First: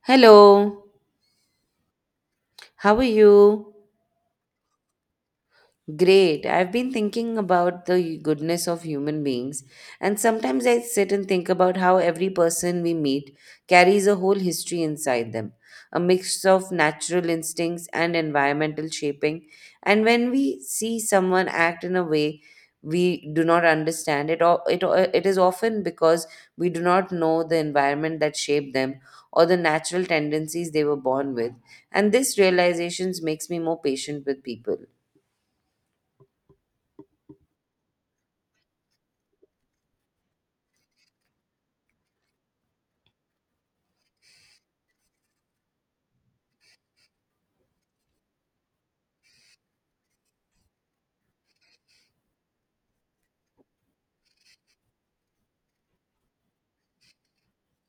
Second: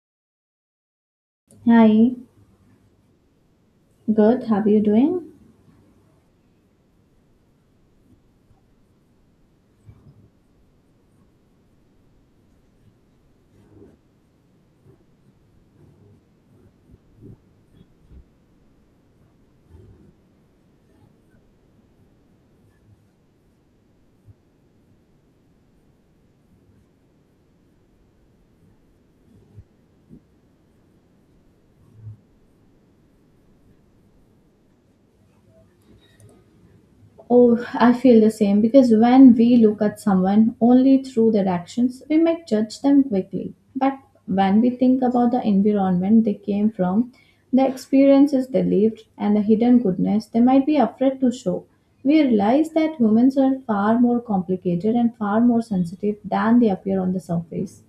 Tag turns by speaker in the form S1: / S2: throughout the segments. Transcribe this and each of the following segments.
S1: Hello,
S2: Hi,
S1: how are you?
S2: good. How are you doing?
S1: Great. I've been thinking about the goodness of human beings, and sometimes I sit and think about how every person we meet carries a whole history inside them, a mix of natural instincts and environmental shaping. And when we see someone act in a way we do not understand it is often because we do not know the environment that shaped them or the natural tendencies they were born with. And this realization makes me more patient with people.
S2: Oh, I feel the same because when we look at someone only through their actions, we might judge them quickly. But when we think about the environment they came from, the experiences they lived, and the hidden goodness they might be afraid to show, we realize that humans are far more complicated and far more sensitive than they appear on the surface.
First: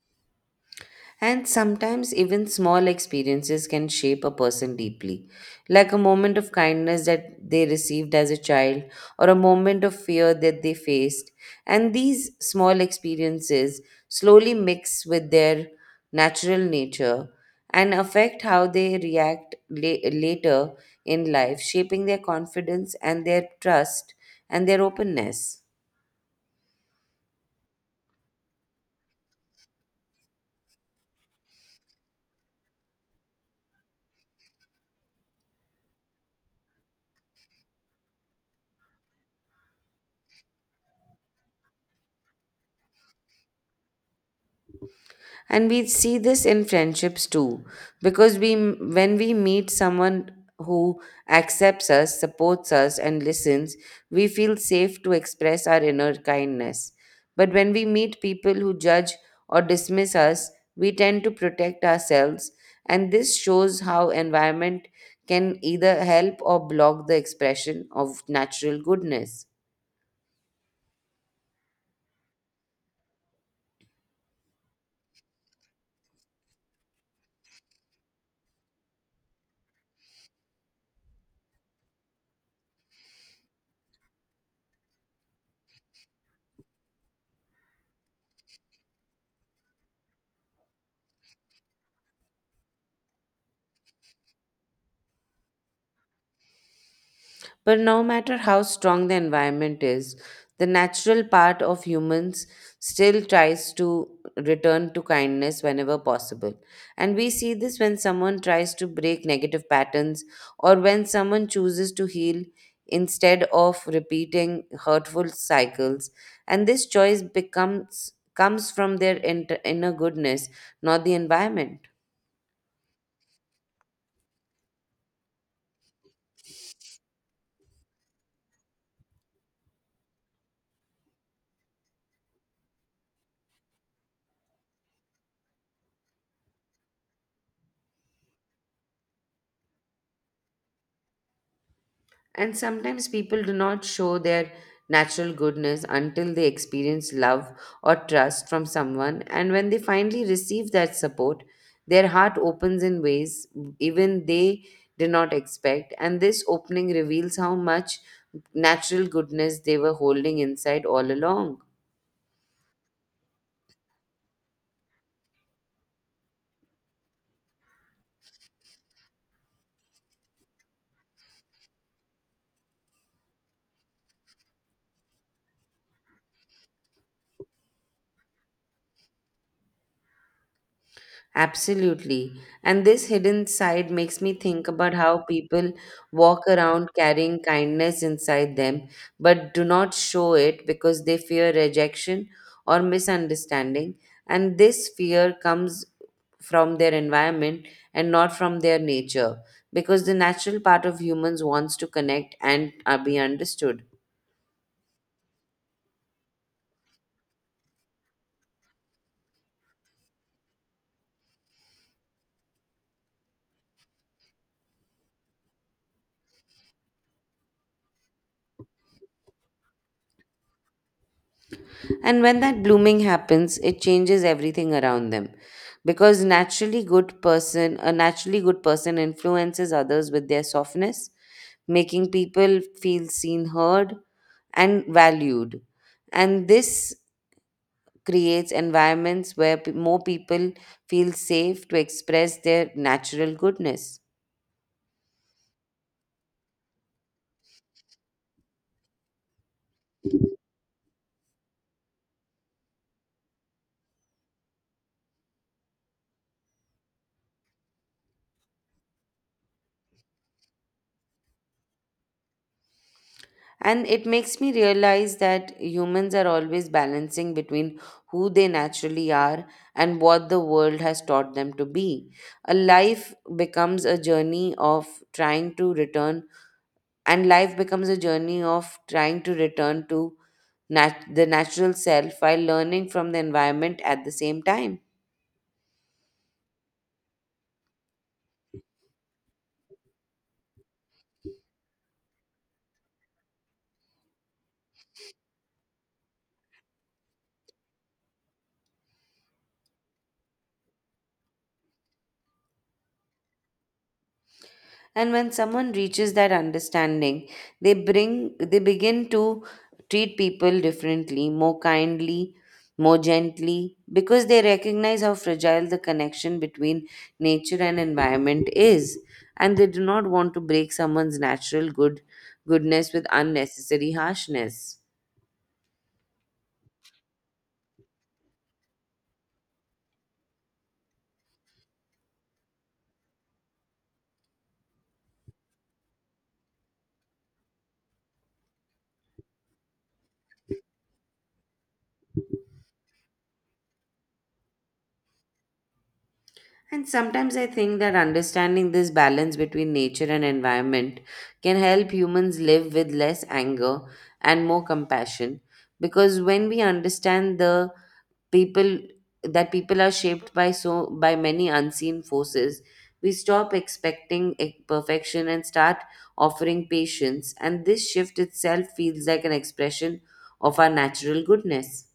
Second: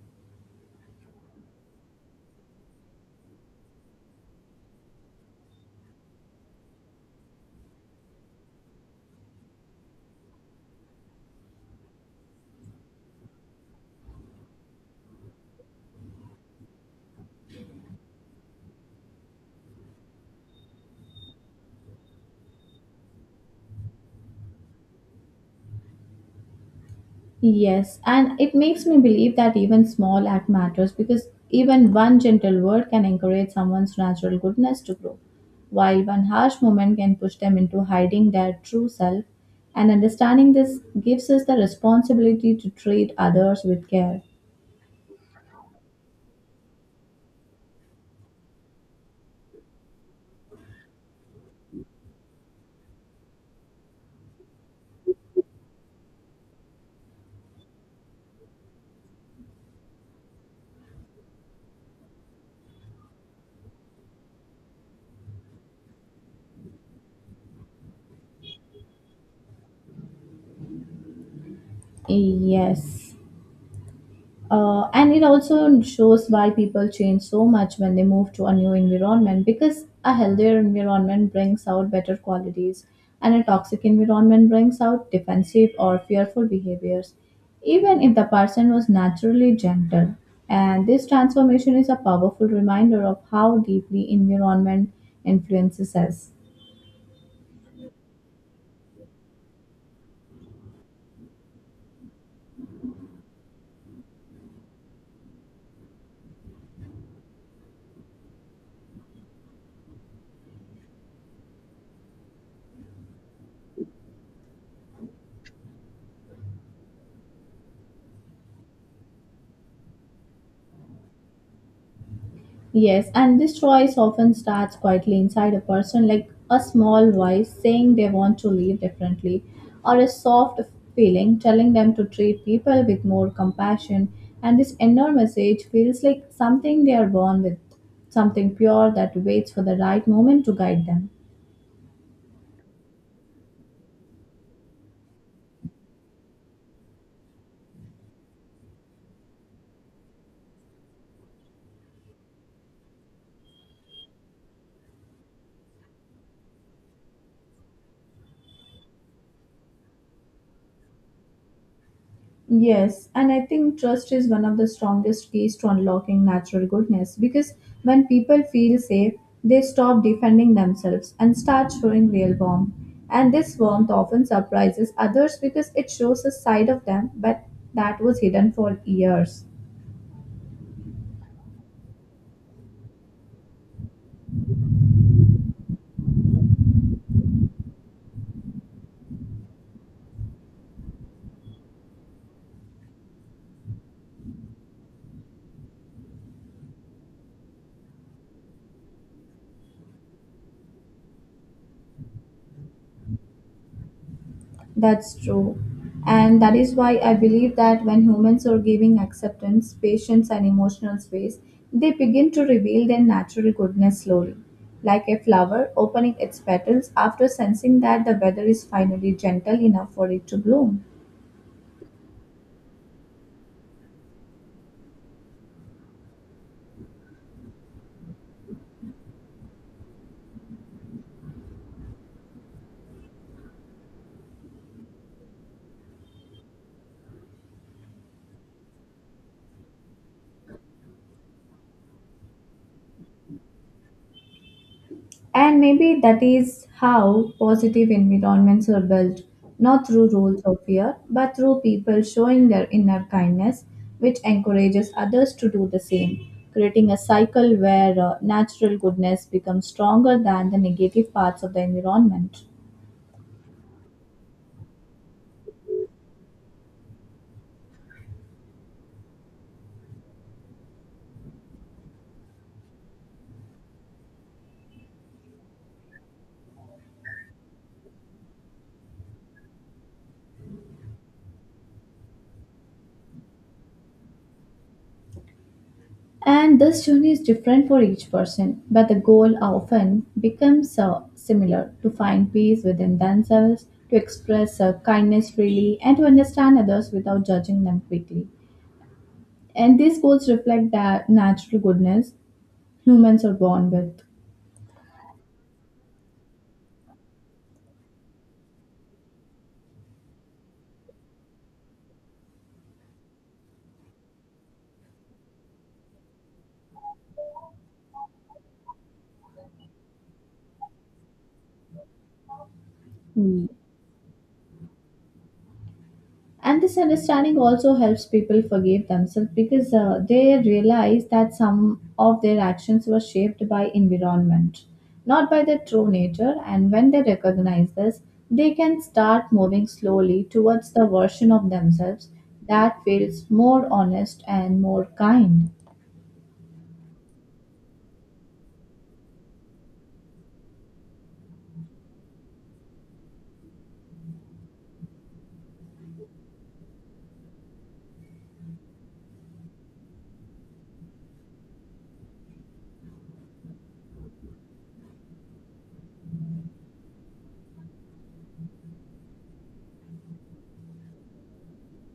S1: And sometimes even small experiences can shape a person deeply, like a moment of kindness that they received as a child or a moment of fear that they faced. And these small experiences slowly mix with their natural nature and affect how they react later in life, shaping their confidence and their trust and their openness.
S2: Yes, and it makes me believe that even small act matters because even one gentle word can encourage someone's natural goodness to grow, while one harsh moment can push them into hiding their true self. And understanding this gives us the responsibility to treat others with care.
S1: And we see this in friendships too, because we when we meet someone who accepts us, supports us, and listens, we feel safe to express our inner kindness. But when we meet people who judge or dismiss us, we tend to protect ourselves. And this shows how environment can either help or block the expression of natural goodness.
S2: Yes. And it also shows why people change so much when they move to a new environment, because a healthier environment brings out better qualities and a toxic environment brings out defensive or fearful behaviors even if the person was naturally gentle, and this transformation is a powerful reminder of how deeply environment influences us.
S1: But no matter how strong the environment is, the natural part of humans still tries to return to kindness whenever possible. And we see this when someone tries to break negative patterns or when someone chooses to heal instead of repeating hurtful cycles. And this choice becomes comes from their inner goodness, not the environment.
S2: Yes, and this choice often starts quietly inside a person, like a small voice saying they want to live differently, or a soft feeling telling them to treat people with more compassion. And this inner message feels like something they are born with, something pure that waits for the right moment to guide them.
S1: And sometimes people do not show their natural goodness until they experience love or trust from someone. And when they finally receive that support, their heart opens in ways even they did not expect. And this opening reveals how much natural goodness they were holding inside all along.
S2: Yes, and I think trust is one of the strongest keys to unlocking natural goodness because when people feel safe, they stop defending themselves and start showing real warmth. And this warmth often surprises others because it shows a side of them but that was hidden for years.
S1: Absolutely. And this hidden side makes me think about how people walk around carrying kindness inside them, but do not show it because they fear rejection or misunderstanding. And this fear comes from their environment and not from their nature, because the natural part of humans wants to connect and be understood.
S2: That's true. And that is why I believe that when humans are giving acceptance, patience, and emotional space, they begin to reveal their natural goodness slowly, like a flower opening its petals after sensing that the weather is finally gentle enough for it to bloom.
S1: And when that blooming happens, it changes everything around them. Because a naturally good person influences others with their softness, making people feel seen, heard, and valued. And this creates environments where more people feel safe to express their natural goodness.
S2: And maybe that is how positive environments are built, not through rules of fear, but through people showing their inner kindness, which encourages others to do the same, creating a cycle where natural goodness becomes stronger than the negative parts of the environment.
S1: And it makes me realize that humans are always balancing between who they naturally are and what the world has taught them to be. A life becomes a journey of trying to return, and life becomes a journey of trying to return to the natural self while learning from the environment at the same time.
S2: And this journey is different for each person, but the goal often becomes similar to find peace within themselves, to express kindness freely, and to understand others without judging them quickly. And these goals reflect that natural goodness humans are born with.
S1: And when someone reaches that understanding, they bring they begin to treat people differently, more kindly, more gently, because they recognize how fragile the connection between nature and environment is, and they do not want to break someone's natural good goodness with
S2: Hmm.
S1: unnecessary harshness.
S2: And this understanding also helps people forgive themselves because they realize that some of their actions were shaped by environment, not by their true nature. And when they recognize this, they can start moving slowly towards the version of themselves that feels more honest and more kind.
S1: And sometimes I think that understanding this balance between nature and environment can help humans live with less anger and more compassion, because when we understand the people that people are shaped by by many unseen forces, we stop expecting perfection and start offering patience, and this shift itself feels like an expression of our natural goodness.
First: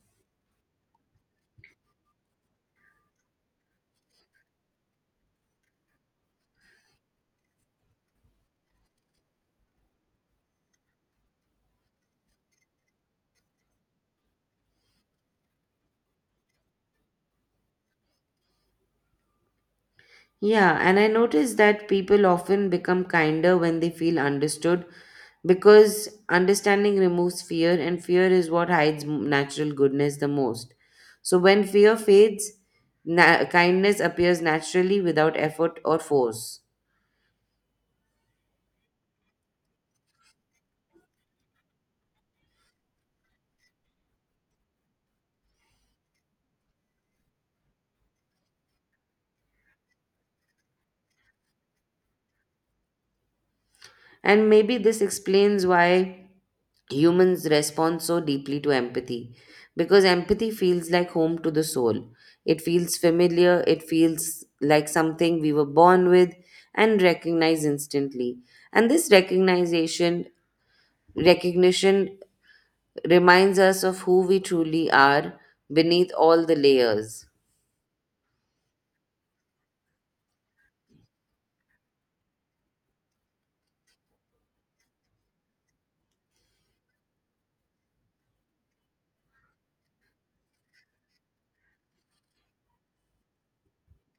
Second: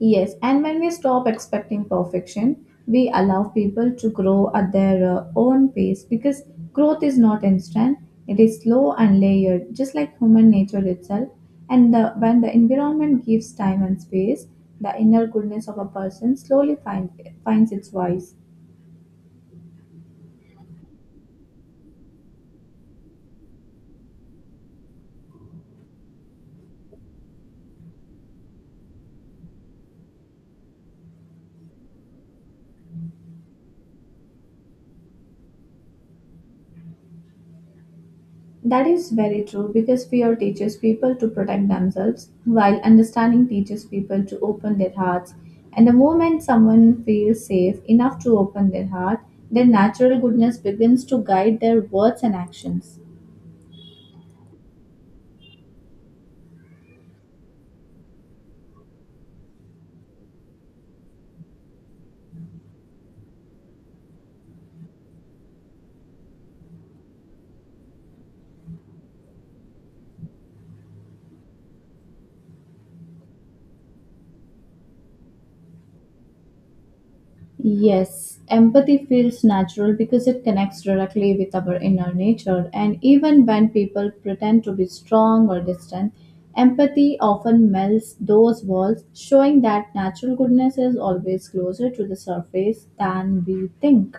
S2: Yes, and when we stop expecting perfection, we allow people to grow at their own pace because growth is not instant, it is slow and layered, just like human nature itself. When the environment gives time and space, the inner goodness of a person finds its voice.
S1: Yeah, and I notice that people often become kinder when they feel understood, because understanding removes fear, and fear is what hides natural goodness the most. So when fear fades, kindness appears naturally without effort or force.
S2: That is very true because fear teaches people to protect themselves, while understanding teaches people to open their hearts. And the moment someone feels safe enough to open their heart, their natural goodness begins to guide their words and actions.
S1: And maybe this explains why humans respond so deeply to empathy, because empathy feels like home to the soul. It feels familiar, it feels like something we were born with and recognize instantly. And this recognition reminds us of who we truly are beneath all the layers.
S2: Yes, empathy feels natural because it connects directly with our inner nature, and even when people pretend to be strong or distant, empathy often melts those walls, showing that natural goodness is always closer to the surface than we think.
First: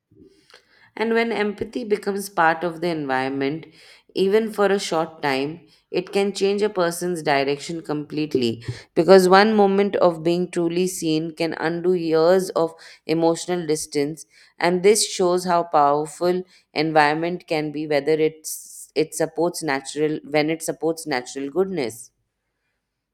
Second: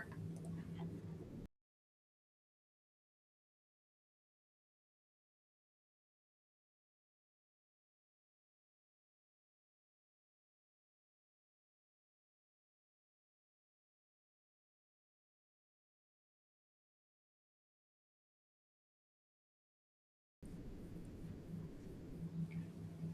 S1: And when empathy becomes part of the environment, even for a short time, it can change a person's direction completely, because one moment of being truly seen can undo years of emotional distance. And this shows how powerful environment can be, whether it's, it supports natural, when it supports natural goodness.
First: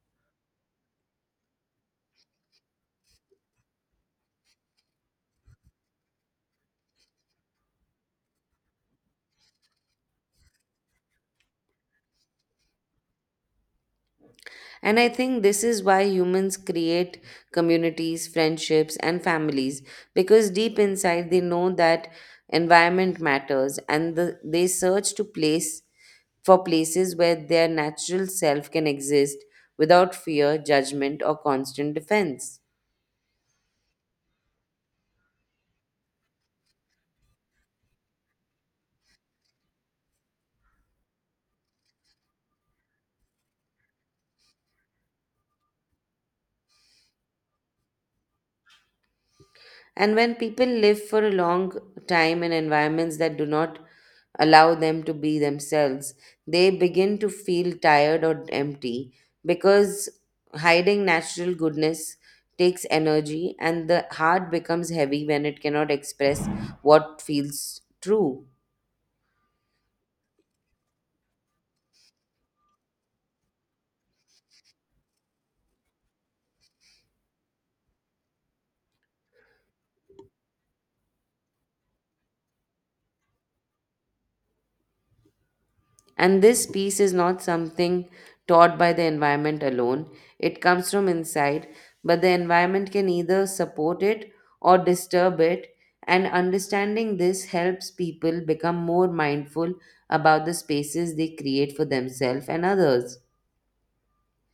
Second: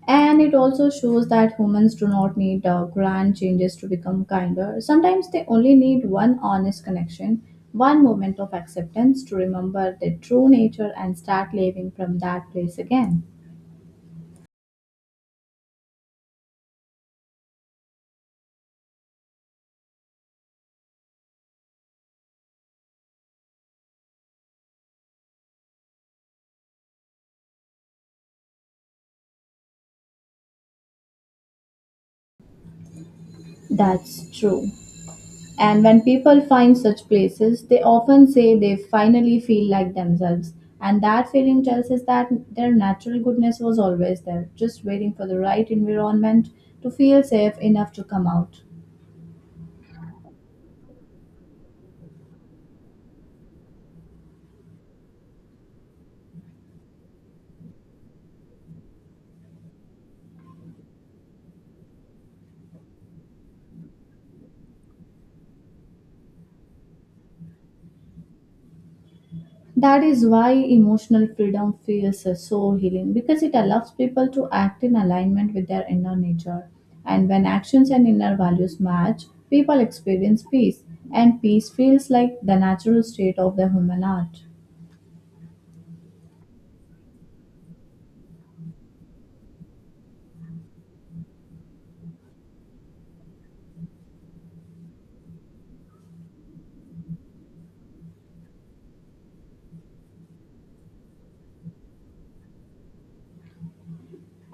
S2: And it also shows that humans do not need grand changes to become kinder. Sometimes they only need one honest connection, one moment of acceptance to remember their true nature and start living from that place again.
S1: And I think this is why humans create communities, friendships, and families, because deep inside they know that environment matters, and they search to place for places where their natural self can exist without fear, judgment, or constant defense.
S2: That's true. And when people find such places, they often say they finally feel like themselves. And that feeling tells us that their natural goodness was always there, just waiting for the right environment to feel safe enough to come out.
S1: And when people live for a long time in environments that do not allow them to be themselves, they begin to feel tired or empty because hiding natural goodness takes energy, and the heart becomes heavy when it cannot express what feels true.
S2: That is why emotional freedom feels so healing because it allows people to act in alignment with their inner nature. And when actions and inner values match, people experience peace, and peace feels like the natural state of the human heart.
S1: And this peace is not something taught by the environment alone, it comes from inside, but the environment can either support it or disturb it. And understanding this helps people become more mindful about the spaces they create for themselves and others.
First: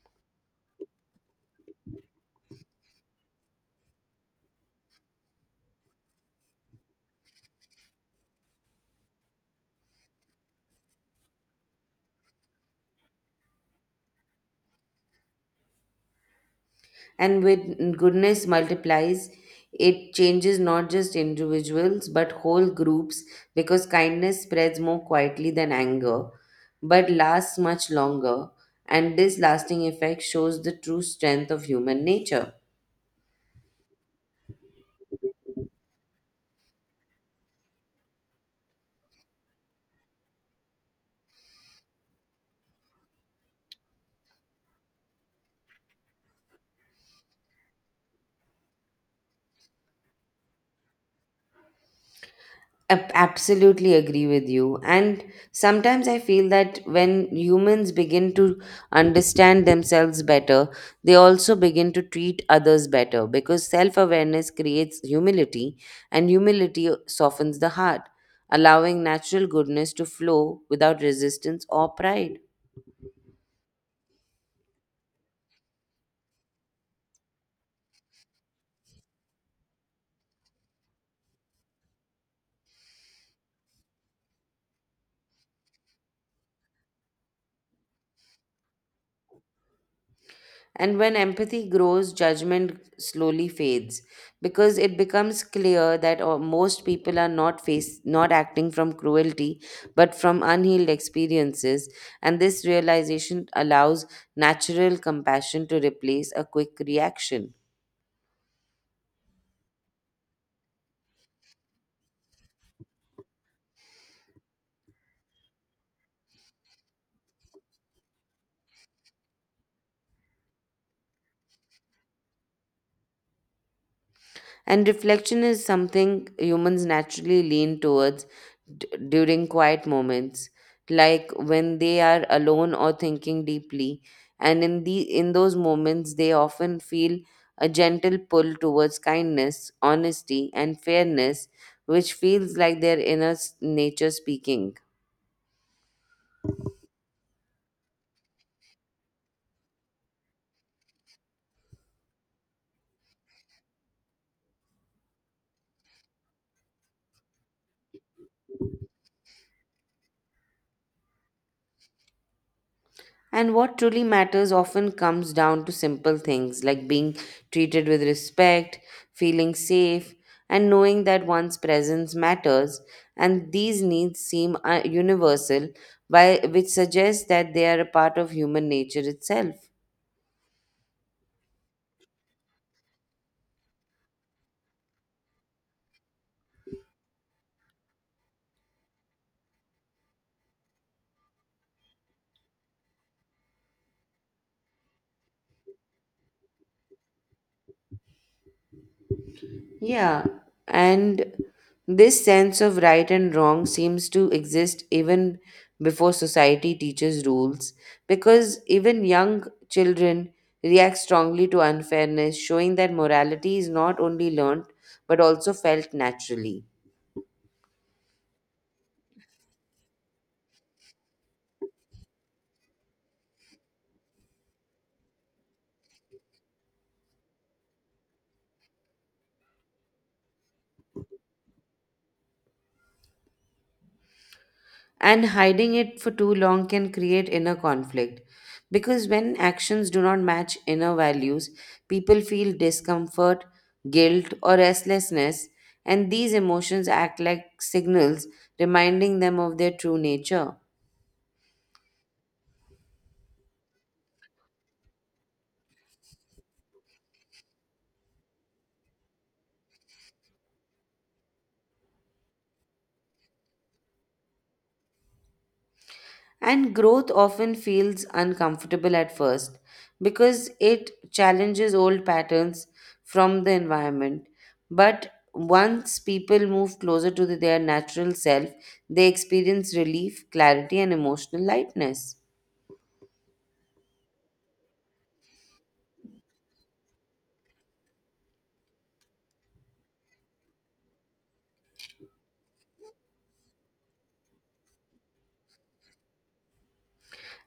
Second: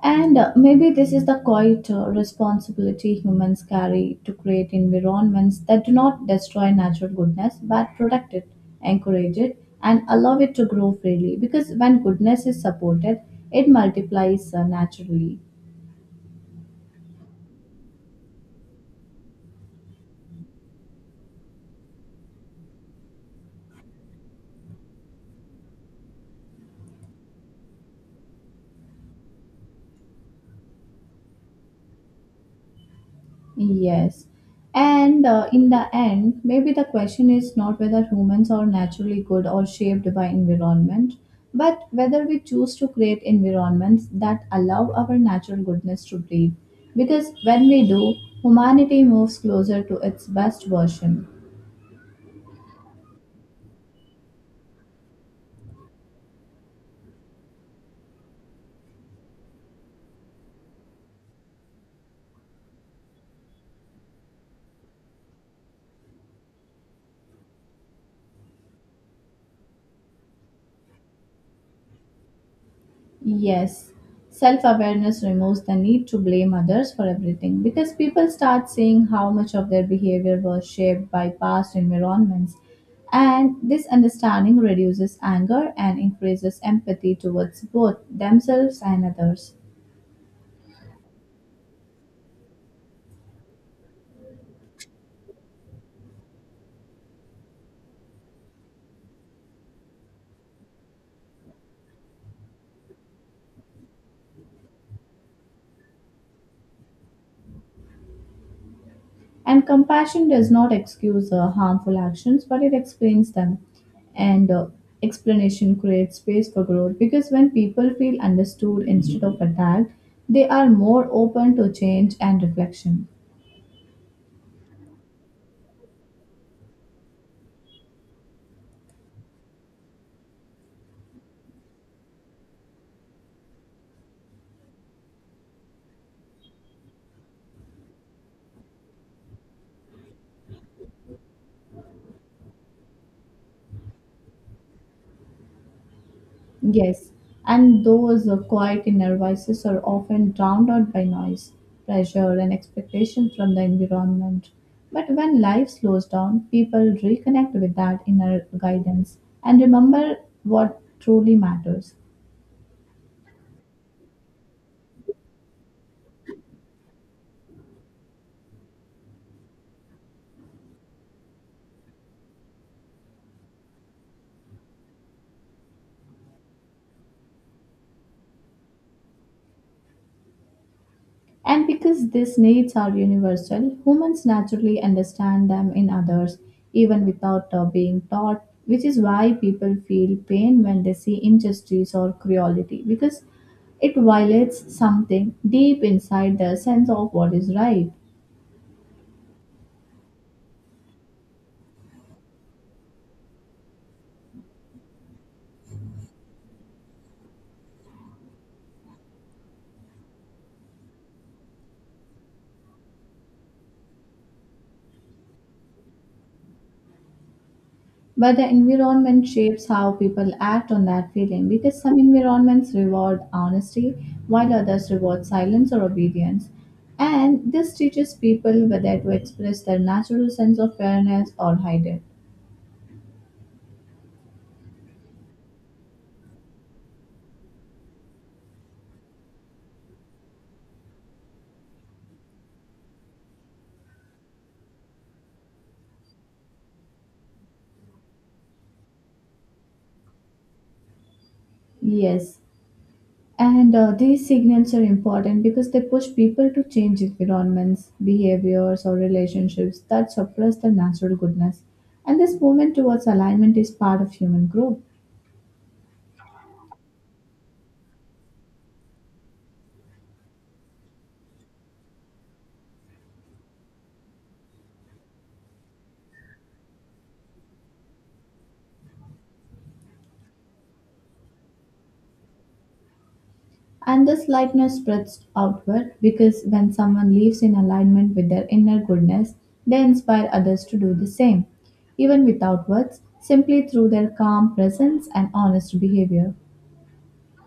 S2: And Maybe this is the quiet responsibility humans carry to create environments that do not destroy natural goodness but protect it, encourage it, and allow it to grow freely. Because when goodness is supported, it multiplies naturally.
S1: And when goodness multiplies, it changes not just individuals but whole groups, because kindness spreads more quietly than anger but lasts much longer. And this lasting effect shows the true strength of human nature.
S2: Yes. And In the end, maybe the question is not whether humans are naturally good or shaped by environment, but whether we choose to create environments that allow our natural goodness to breathe. Because when we do, humanity moves closer to its best version.
S1: Absolutely agree with you. And sometimes I feel that when humans begin to understand themselves better, they also begin to treat others better, because self-awareness creates humility, and humility softens the heart, allowing natural goodness to flow without resistance or pride.
S2: Yes, self awareness removes the need to blame others for everything because people start seeing how much of their behavior was shaped by past environments. And this understanding reduces anger and increases empathy towards both themselves and others.
S1: And when empathy grows, judgment slowly fades, because it becomes clear that most people are not acting from cruelty but from unhealed experiences. And this realization allows natural compassion to replace a quick reaction.
S2: And compassion does not excuse harmful actions, but it explains them. And Explanation creates space for growth because when people feel understood instead of attacked, they are more open to change and reflection.
S1: And reflection is something humans naturally lean towards during quiet moments, like when they are alone or thinking deeply. And in those moments, they often feel a gentle pull towards kindness, honesty, and fairness, which feels like their nature speaking.
S2: Yes, and those quiet inner voices are often drowned out by noise, pressure, and expectation from the environment. But when life slows down, people reconnect with that inner guidance and remember what truly matters.
S1: And what truly matters often comes down to simple things like being treated with respect, feeling safe, and knowing that one's presence matters. And these needs seem universal, which suggests that they are a part of human nature itself.
S2: And because these needs are universal, humans naturally understand them in others, even without being taught, which is why people feel pain when they see injustice or cruelty, because it violates something deep inside their sense of what is right.
S1: Yeah, and this sense of right and wrong seems to exist even before society teaches rules, because even young children react strongly to unfairness, showing that morality is not only learned but also felt naturally.
S2: But the environment shapes how people act on that feeling because some environments reward honesty while others reward silence or obedience. And this teaches people whether to express their natural sense of fairness or hide it.
S1: And hiding it for too long can create inner conflict, because when actions do not match inner values, people feel discomfort, guilt, or restlessness, and these emotions act like signals reminding them of their true nature.
S2: Yes, and these signals are important because they push people to change environments, behaviors, or relationships that suppress their natural goodness. And this movement towards alignment is part of human growth.
S1: And growth often feels uncomfortable at first because it challenges old patterns from the environment. But once people move closer to their natural self, they experience relief, clarity, and emotional lightness.
S2: And this lightness spreads outward because when someone lives in alignment with their inner goodness, they inspire others to do the same, even without words, simply through their calm presence and honest behavior.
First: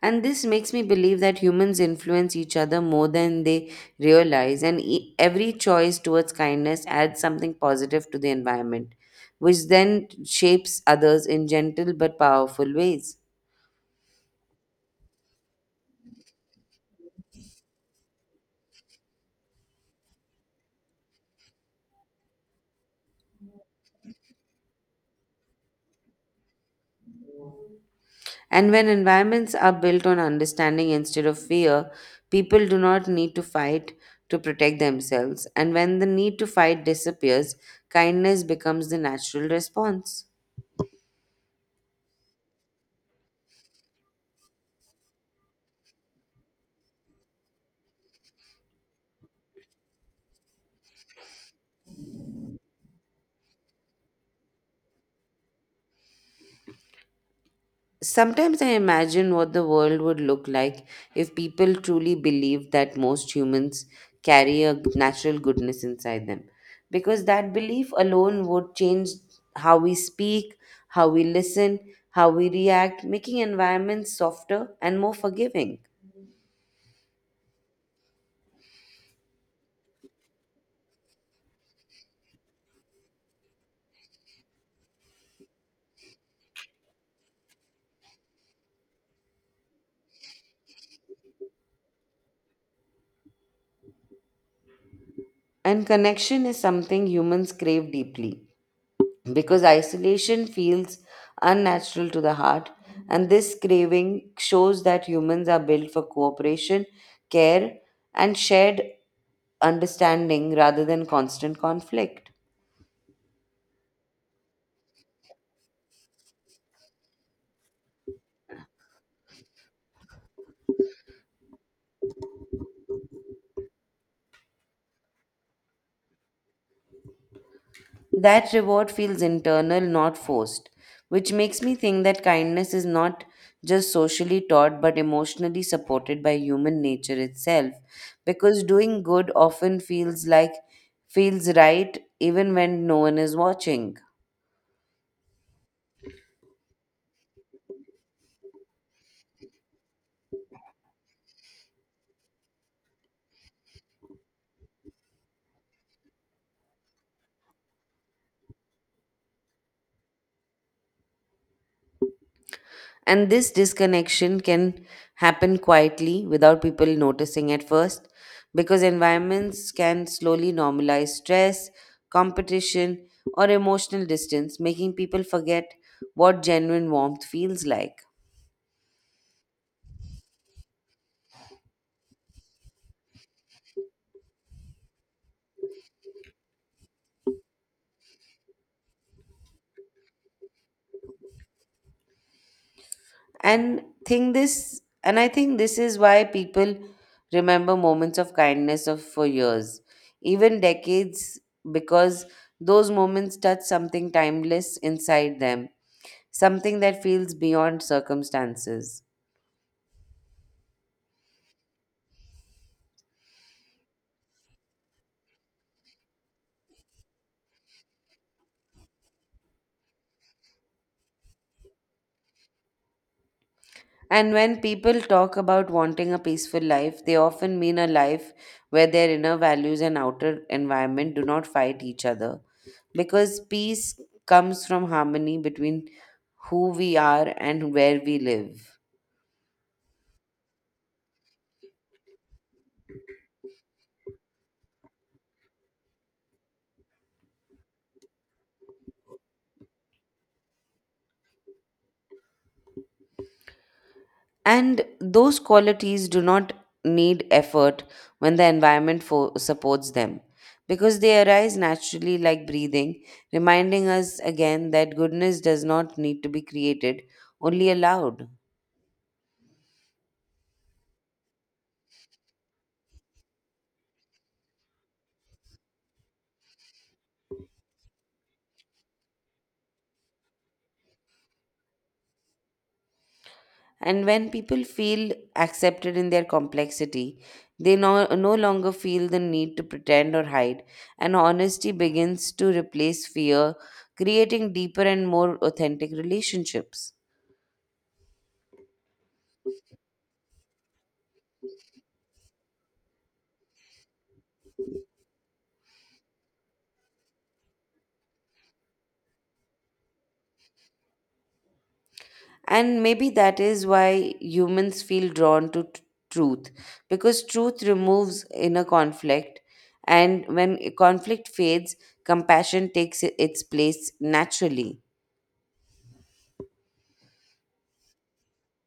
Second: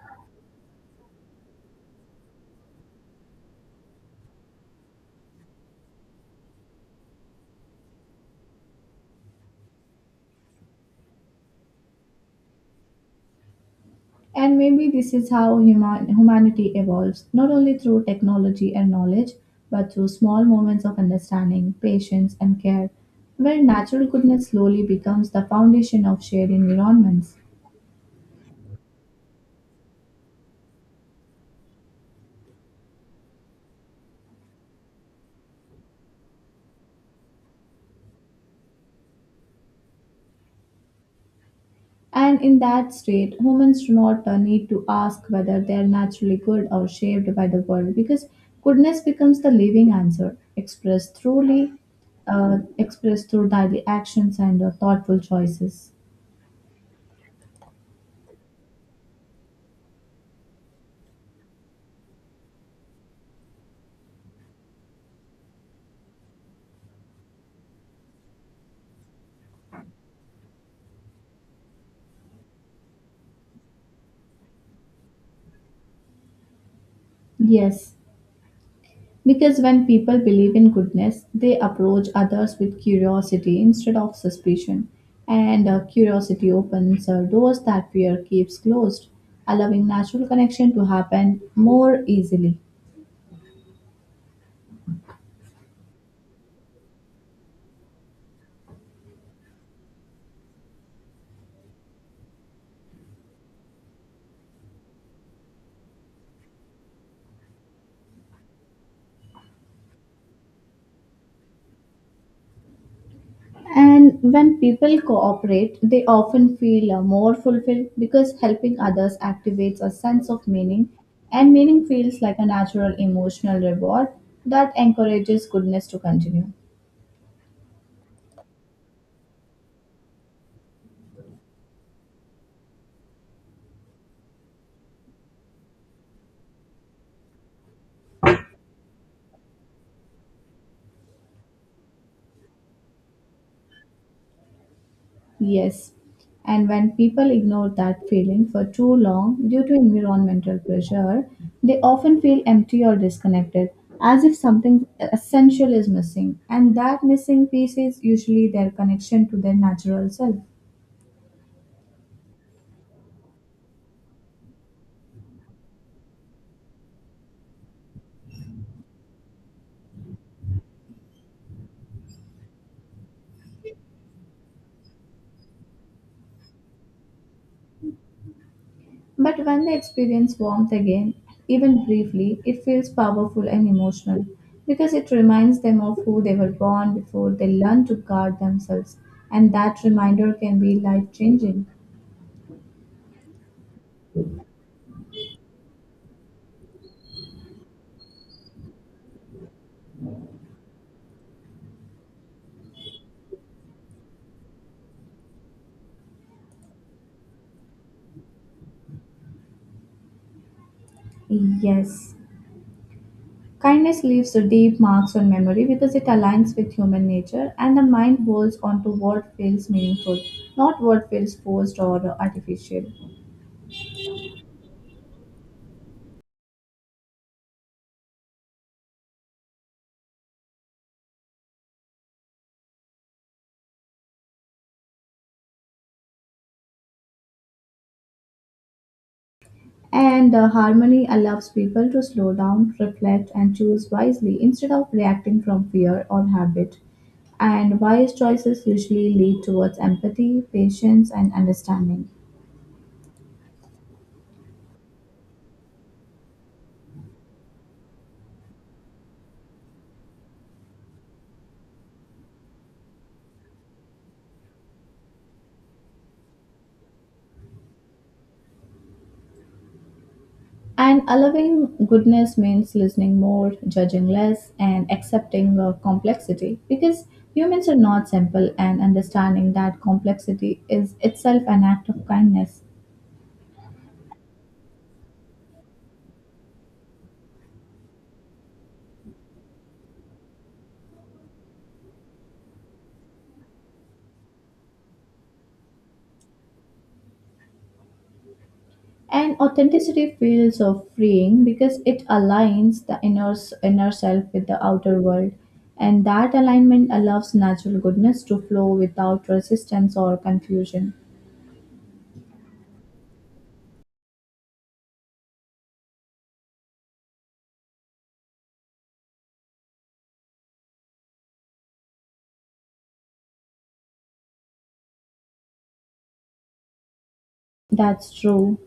S1: And this makes me believe that humans influence each other more than they realize, and every choice towards kindness adds something positive to the environment, which then shapes others in gentle but powerful ways.
S2: And maybe this is how humanity evolves, not only through technology and knowledge, but through small moments of understanding, patience, and care, where natural goodness slowly becomes the foundation of shared environments.
S1: And when environments are built on understanding instead of fear, people do not need to fight to protect themselves. And when the need to fight disappears, kindness becomes the natural response.
S2: And in that state, humans do not need to ask whether they are naturally good or shaped by the world because goodness becomes the living answer, expressed truly, expressed through daily actions and thoughtful choices.
S1: Sometimes I imagine what the world would look like if people truly believed that most humans carry a natural goodness inside them. Because that belief alone would change how we speak, how we listen, how we react, making environments softer and more forgiving.
S2: Yes, because when people believe in goodness, they approach others with curiosity instead of suspicion. And curiosity opens doors that fear keeps closed, allowing natural connection to happen more easily.
S1: And connection is something humans crave deeply, because isolation feels unnatural to the heart, and this craving shows that humans are built for cooperation, care, and shared understanding rather than constant conflict.
S2: And when people cooperate, they often feel more fulfilled because helping others activates a sense of meaning, and meaning feels like a natural emotional reward that encourages goodness to continue.
S1: That reward feels internal, not forced, which makes me think that kindness is not just socially taught but emotionally supported by human nature itself, because doing good often feels right even when no one is watching.
S2: Yes, and when people ignore that feeling for too long due to environmental pressure, they often feel empty or disconnected, as if something essential is missing, and that missing piece is usually their connection to their natural self.
S1: And this disconnection can happen quietly without people noticing at first, because environments can slowly normalize stress, competition, or emotional distance, making people forget what genuine warmth feels like.
S2: But when they experience warmth again, even briefly, it feels powerful and emotional because it reminds them of who they were born before they learn to guard themselves, and that reminder can be life changing.
S1: And I think this is why people remember moments of kindness of for years, even decades, because those moments touch something timeless inside them, something that feels beyond circumstances.
S2: Yes. Kindness leaves a deep marks on memory because it aligns with human nature and the mind holds on to what feels meaningful, not what feels forced or artificial.
S1: And when people talk about wanting a peaceful life, they often mean a life where their inner values and outer environment do not fight each other. Because peace comes from harmony between who we are and where we live.
S2: And harmony allows people to slow down, reflect, and choose wisely instead of reacting from fear or habit. And wise choices usually lead towards empathy, patience, and understanding.
S1: And those qualities do not need effort when the environment supports them, because they arise naturally like breathing, reminding us again that goodness does not need to be created, only allowed.
S2: And allowing goodness means listening more, judging less, and accepting complexity because humans are not simple, and understanding that complexity is itself an act of kindness.
S1: And when people feel accepted in their complexity, they no longer feel the need to pretend or hide, and honesty begins to replace fear, creating deeper and more authentic relationships.
S2: And authenticity feels freeing because it aligns the inner self with the outer world. And that alignment allows natural goodness to flow without resistance or confusion.
S1: And maybe that is why humans feel drawn to truth, because truth removes inner conflict. And when conflict fades, compassion takes its place naturally.
S2: That's true.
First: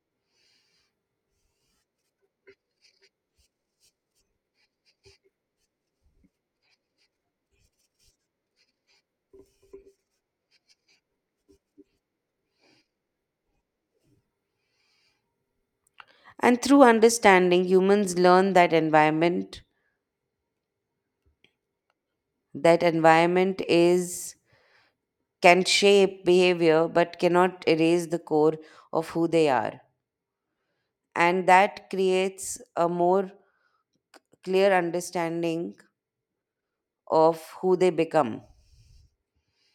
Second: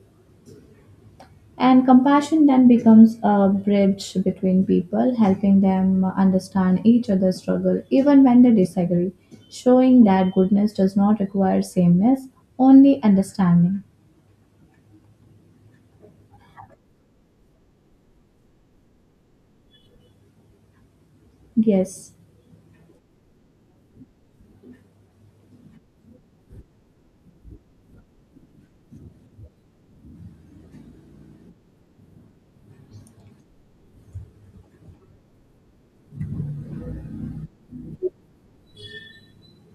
S2: And compassion then becomes a bridge between people, helping them understand each other's struggle, even when they disagree, showing that goodness does not require sameness, only understanding.
S1: And through understanding, humans learn that environment,
S2: Yes,
S1: that environment is can shape behavior but cannot erase the core of who they are. And that creates a more clear understanding of who they become.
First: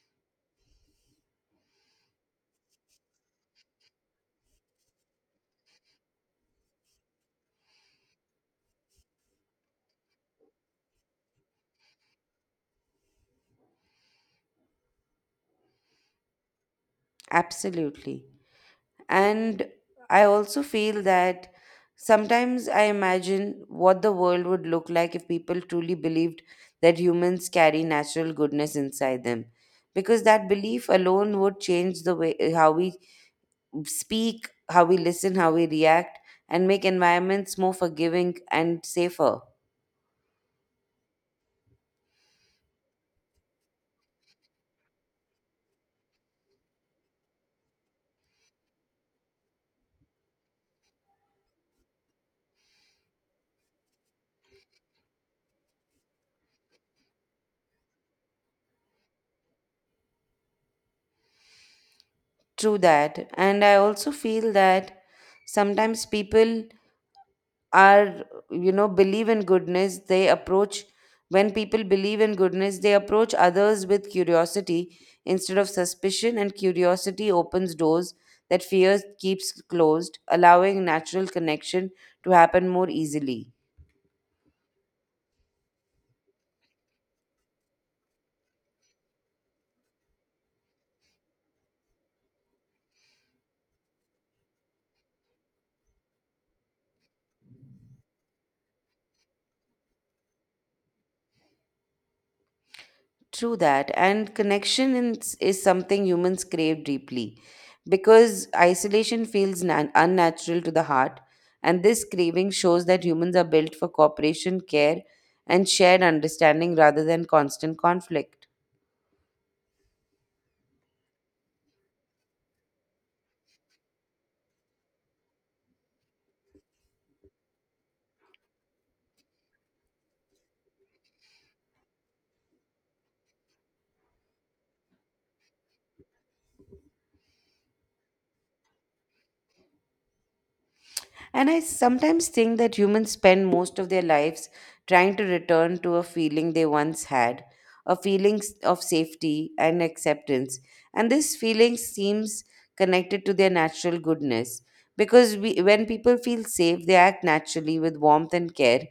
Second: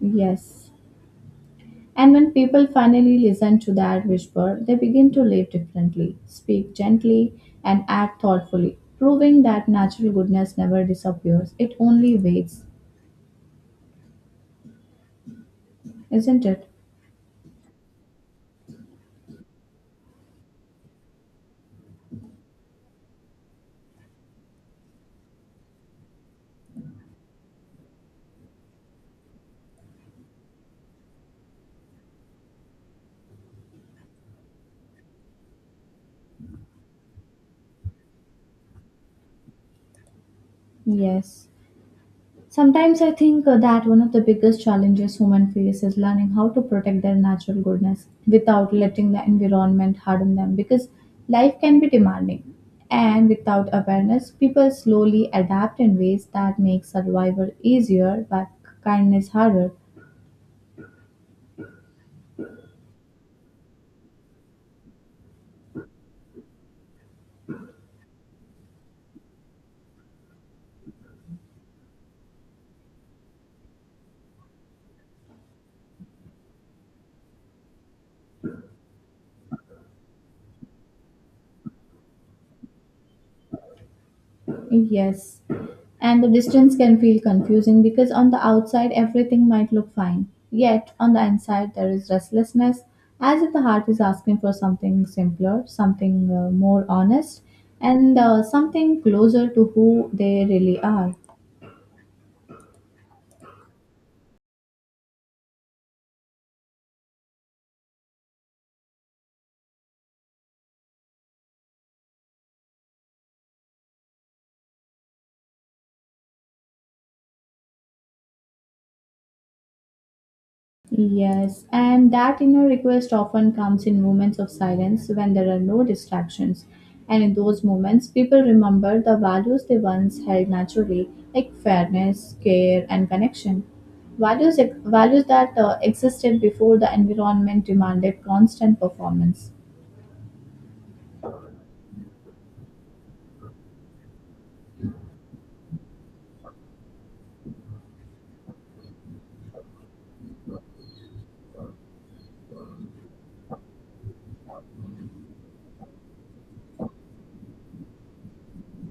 S2: yes. And when people finally listen to that whisper, they begin to live differently, speak gently, and act thoughtfully, proving that natural goodness never disappears, it only waits. Isn't it?
S1: Absolutely. And I also feel that sometimes I imagine what the world would look like if people truly believed that humans carry natural goodness inside them. Because that belief alone would change the way how we speak, how we listen, how we react, and make environments more forgiving and safer.
S2: Yes. Sometimes I think that one of the biggest challenges humans face is learning how to protect their natural goodness without letting the environment harden them, because life can be demanding and without awareness people slowly adapt in ways that make survival easier but kindness harder.
S1: True that. And I also feel that sometimes people are you know believe in goodness they approach when people believe in goodness, they approach others with curiosity instead of suspicion, and curiosity opens doors that fear keeps closed, allowing natural connection to happen more easily.
S2: Yes. And the distance can feel confusing because on the outside everything might look fine. Yet on the inside there is restlessness, as if the heart is asking for something simpler, something more honest, and something closer to who they really are.
S1: True that. And connection is something humans crave deeply because isolation feels nan unnatural to the heart. And this craving shows that humans are built for cooperation, care, and shared understanding rather than constant conflict.
S2: Yes, and that inner request often comes in moments of silence when there are no distractions. And in those moments, people remember the values they once held naturally, like fairness, care, and connection. Values that existed before the environment demanded constant performance.
S1: And I sometimes think that humans spend most of their lives trying to return to a feeling they once had, a feeling of safety and acceptance. And this feeling seems connected to their natural goodness because when people feel safe, they act naturally with warmth and care.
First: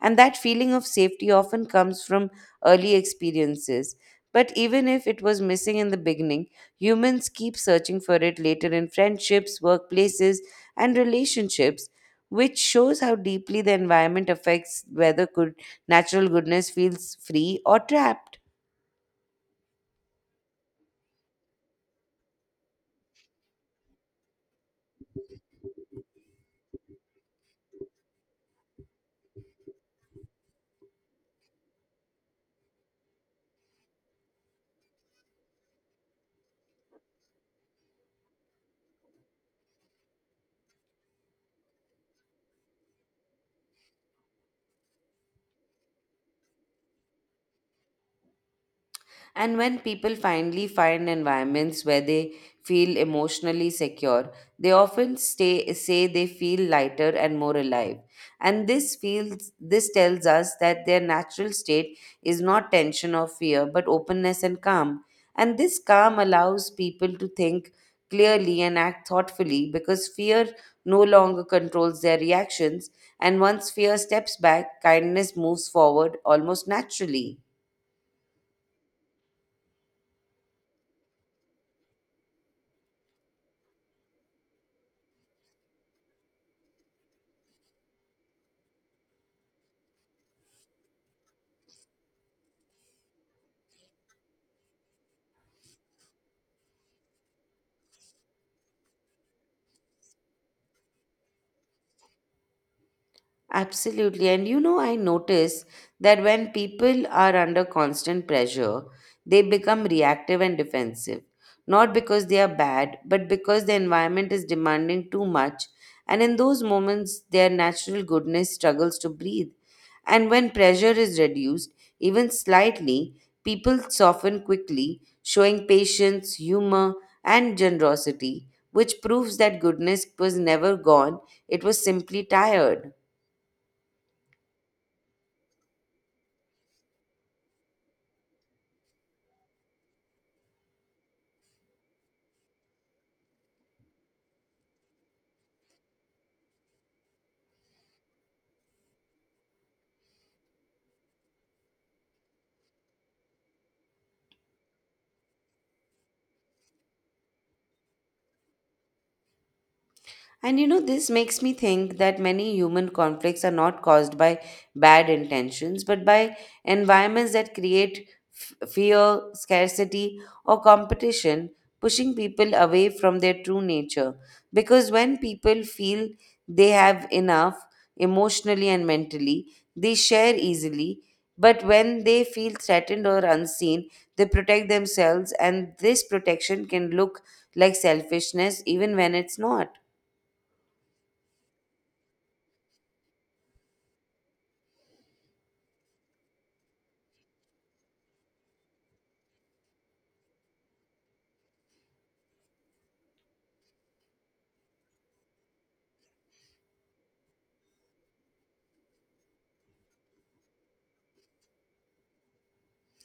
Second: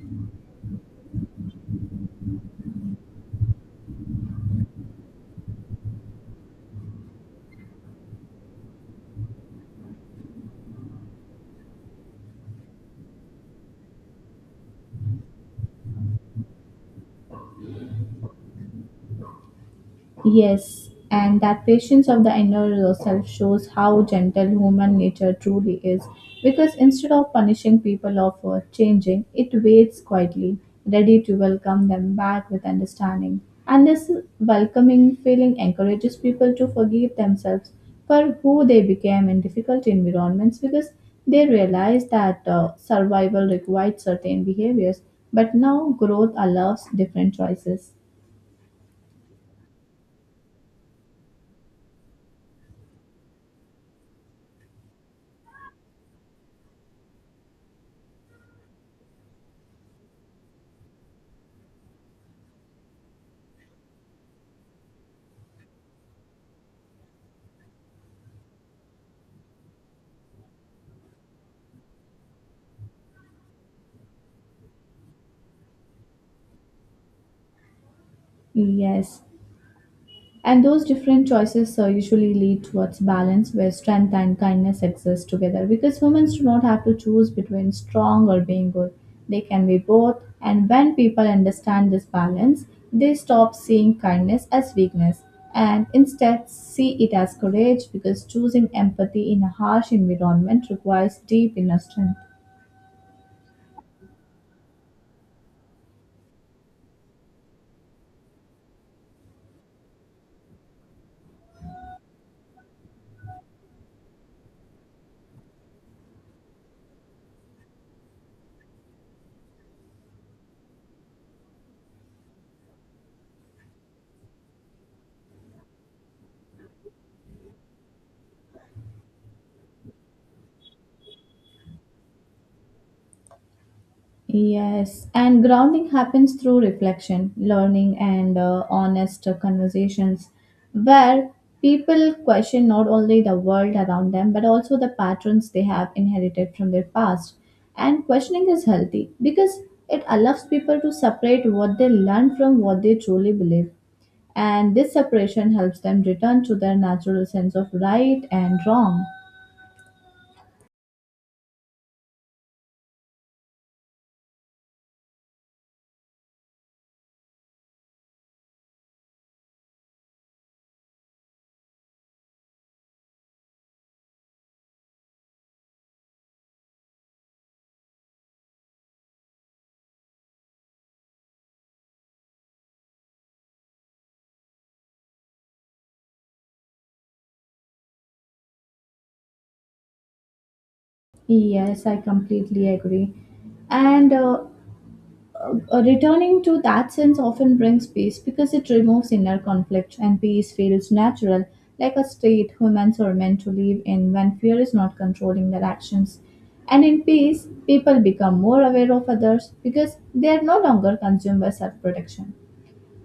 S1: And that feeling of safety often comes from early experiences. But even if it was missing in the beginning, humans keep searching for it later in friendships, workplaces, and relationships, which shows how deeply the environment affects whether good natural goodness feels free or trapped.
S2: Yes, and that patience of the inner self shows how gentle human nature truly is. Because instead of punishing people of changing, it waits quietly, ready to welcome them back with understanding. And this welcoming feeling encourages people to forgive themselves for who they became in difficult environments because they realize that survival required certain behaviors, but now growth allows different choices.
S1: And when people finally find environments where they feel emotionally secure, they often say they feel lighter and more alive. And this tells us that their natural state is not tension or fear, but openness and calm. And this calm allows people to think clearly and act thoughtfully because fear no longer controls their reactions. And once fear steps back, kindness moves forward almost naturally.
S2: Yes. And those different choices usually lead towards balance where strength and kindness exist together because humans do not have to choose between strong or being good. They can be both, and when people understand this balance, they stop seeing kindness as weakness and instead see it as courage because choosing empathy in a harsh environment requires deep inner strength.
S1: Absolutely. And you know, I notice that when people are under constant pressure, they become reactive and defensive, not because they are bad, but because the environment is demanding too much. And in those moments, their natural goodness struggles to breathe. And when pressure is reduced, even slightly, people soften quickly, showing patience, humor, and generosity, which proves that goodness was never gone, it was simply tired.
S2: Yes, and grounding happens through reflection, learning, and honest conversations where people question not only the world around them but also the patterns they have inherited from their past. And questioning is healthy because it allows people to separate what they learn from what they truly believe. And this separation helps them return to their natural sense of right and wrong.
S1: And you know, this makes me think that many human conflicts are not caused by bad intentions, but by environments that create fear, scarcity, or competition, pushing people away from their true nature. Because when people feel they have enough emotionally and mentally, they share easily. But when they feel threatened or unseen, they protect themselves, and this protection can look like selfishness even when it's not.
S2: Yes, I completely agree. And Returning to that sense often brings peace because it removes inner conflict and peace feels natural, like a state humans are meant to live in when fear is not controlling their actions. And in peace, people become more aware of others because they are no longer consumed by self protection.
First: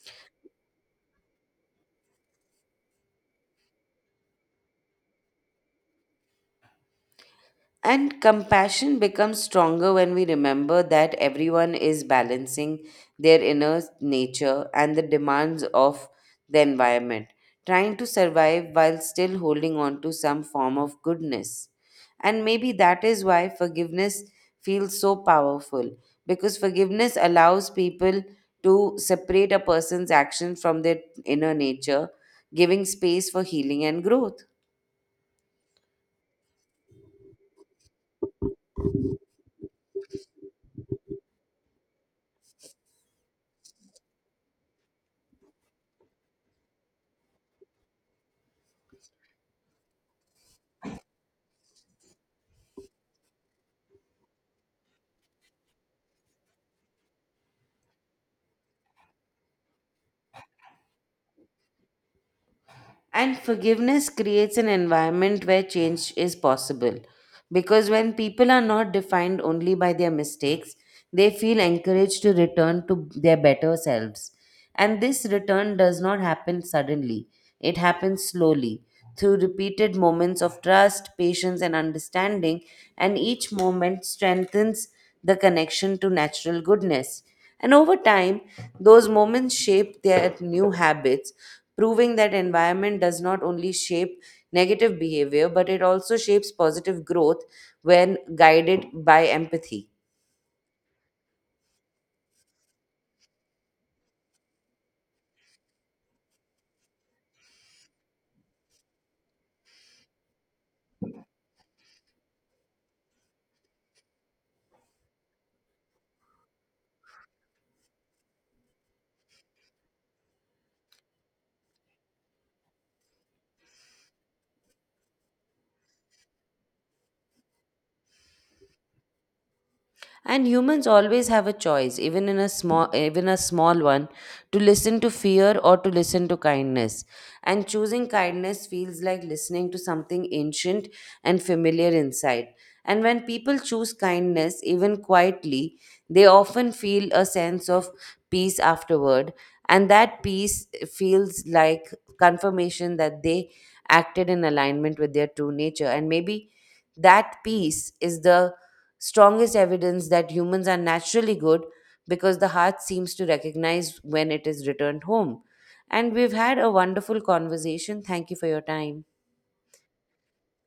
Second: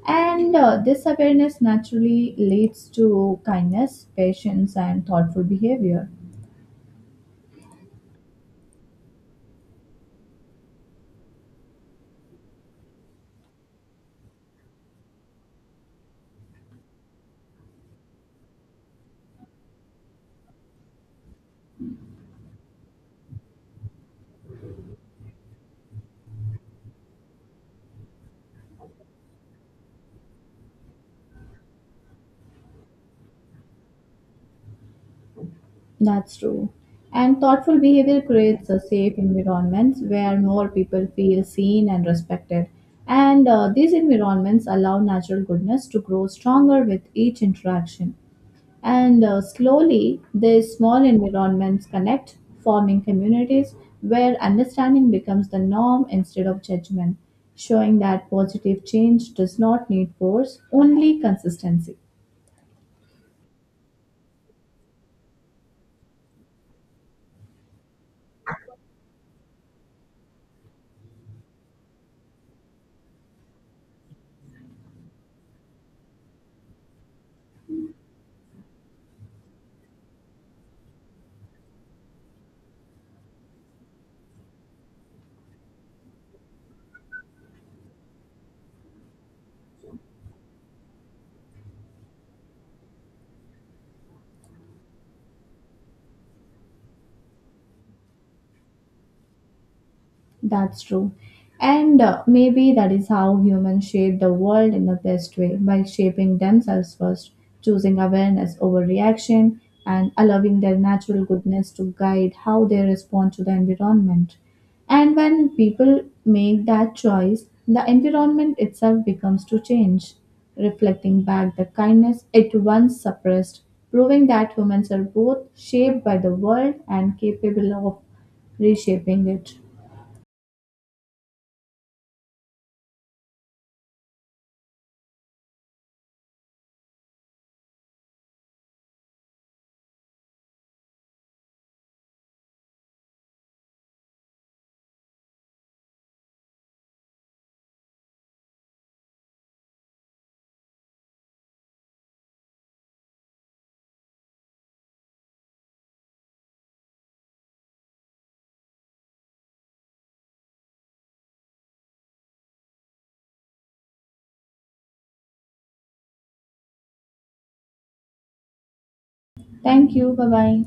S2: And this awareness naturally leads to kindness, patience, and thoughtful behavior.
S1: And compassion becomes stronger when we remember that everyone is balancing their inner nature and the demands of the environment, trying to survive while still holding on to some form of goodness. And maybe that is why forgiveness feels so powerful, because forgiveness allows people to separate a person's action from their inner nature, giving space for healing and growth.
S2: That's true. And thoughtful behavior creates a safe environments where more people feel seen and respected. And these environments allow natural goodness to grow stronger with each interaction. And slowly, these small environments connect, forming communities where understanding becomes the norm instead of judgment, showing that positive change does not need force, only consistency.
S1: And forgiveness creates an environment where change is possible. Because when people are not defined only by their mistakes, they feel encouraged to return to their better selves. And this return does not happen suddenly, it happens slowly through repeated moments of trust, patience, and understanding. And each moment strengthens the connection to natural goodness. And over time, those moments shape their new habits, proving that environment does not only shape negative behavior, but it also shapes positive growth when guided by empathy.
S2: That's true. And maybe that is how humans shape the world in the best way by shaping themselves first, choosing awareness over reaction, and allowing their natural goodness to guide how they respond to the environment. And when people make that choice, the environment itself becomes to change, reflecting back the kindness it once suppressed, proving that humans are both shaped by the world and capable of reshaping it.
S1: And humans always have a choice, even a small one, to listen to fear or to listen to kindness. And choosing kindness feels like listening to something ancient and familiar inside. And when people choose kindness, even quietly, they often feel a sense of peace afterward. And that peace feels like confirmation that they acted in alignment with their true nature. And maybe that peace is the strongest evidence that humans are naturally good because the heart seems to recognize when it is returned home. And we've had a wonderful conversation. Thank you for your time.
S2: Thank you. Bye bye.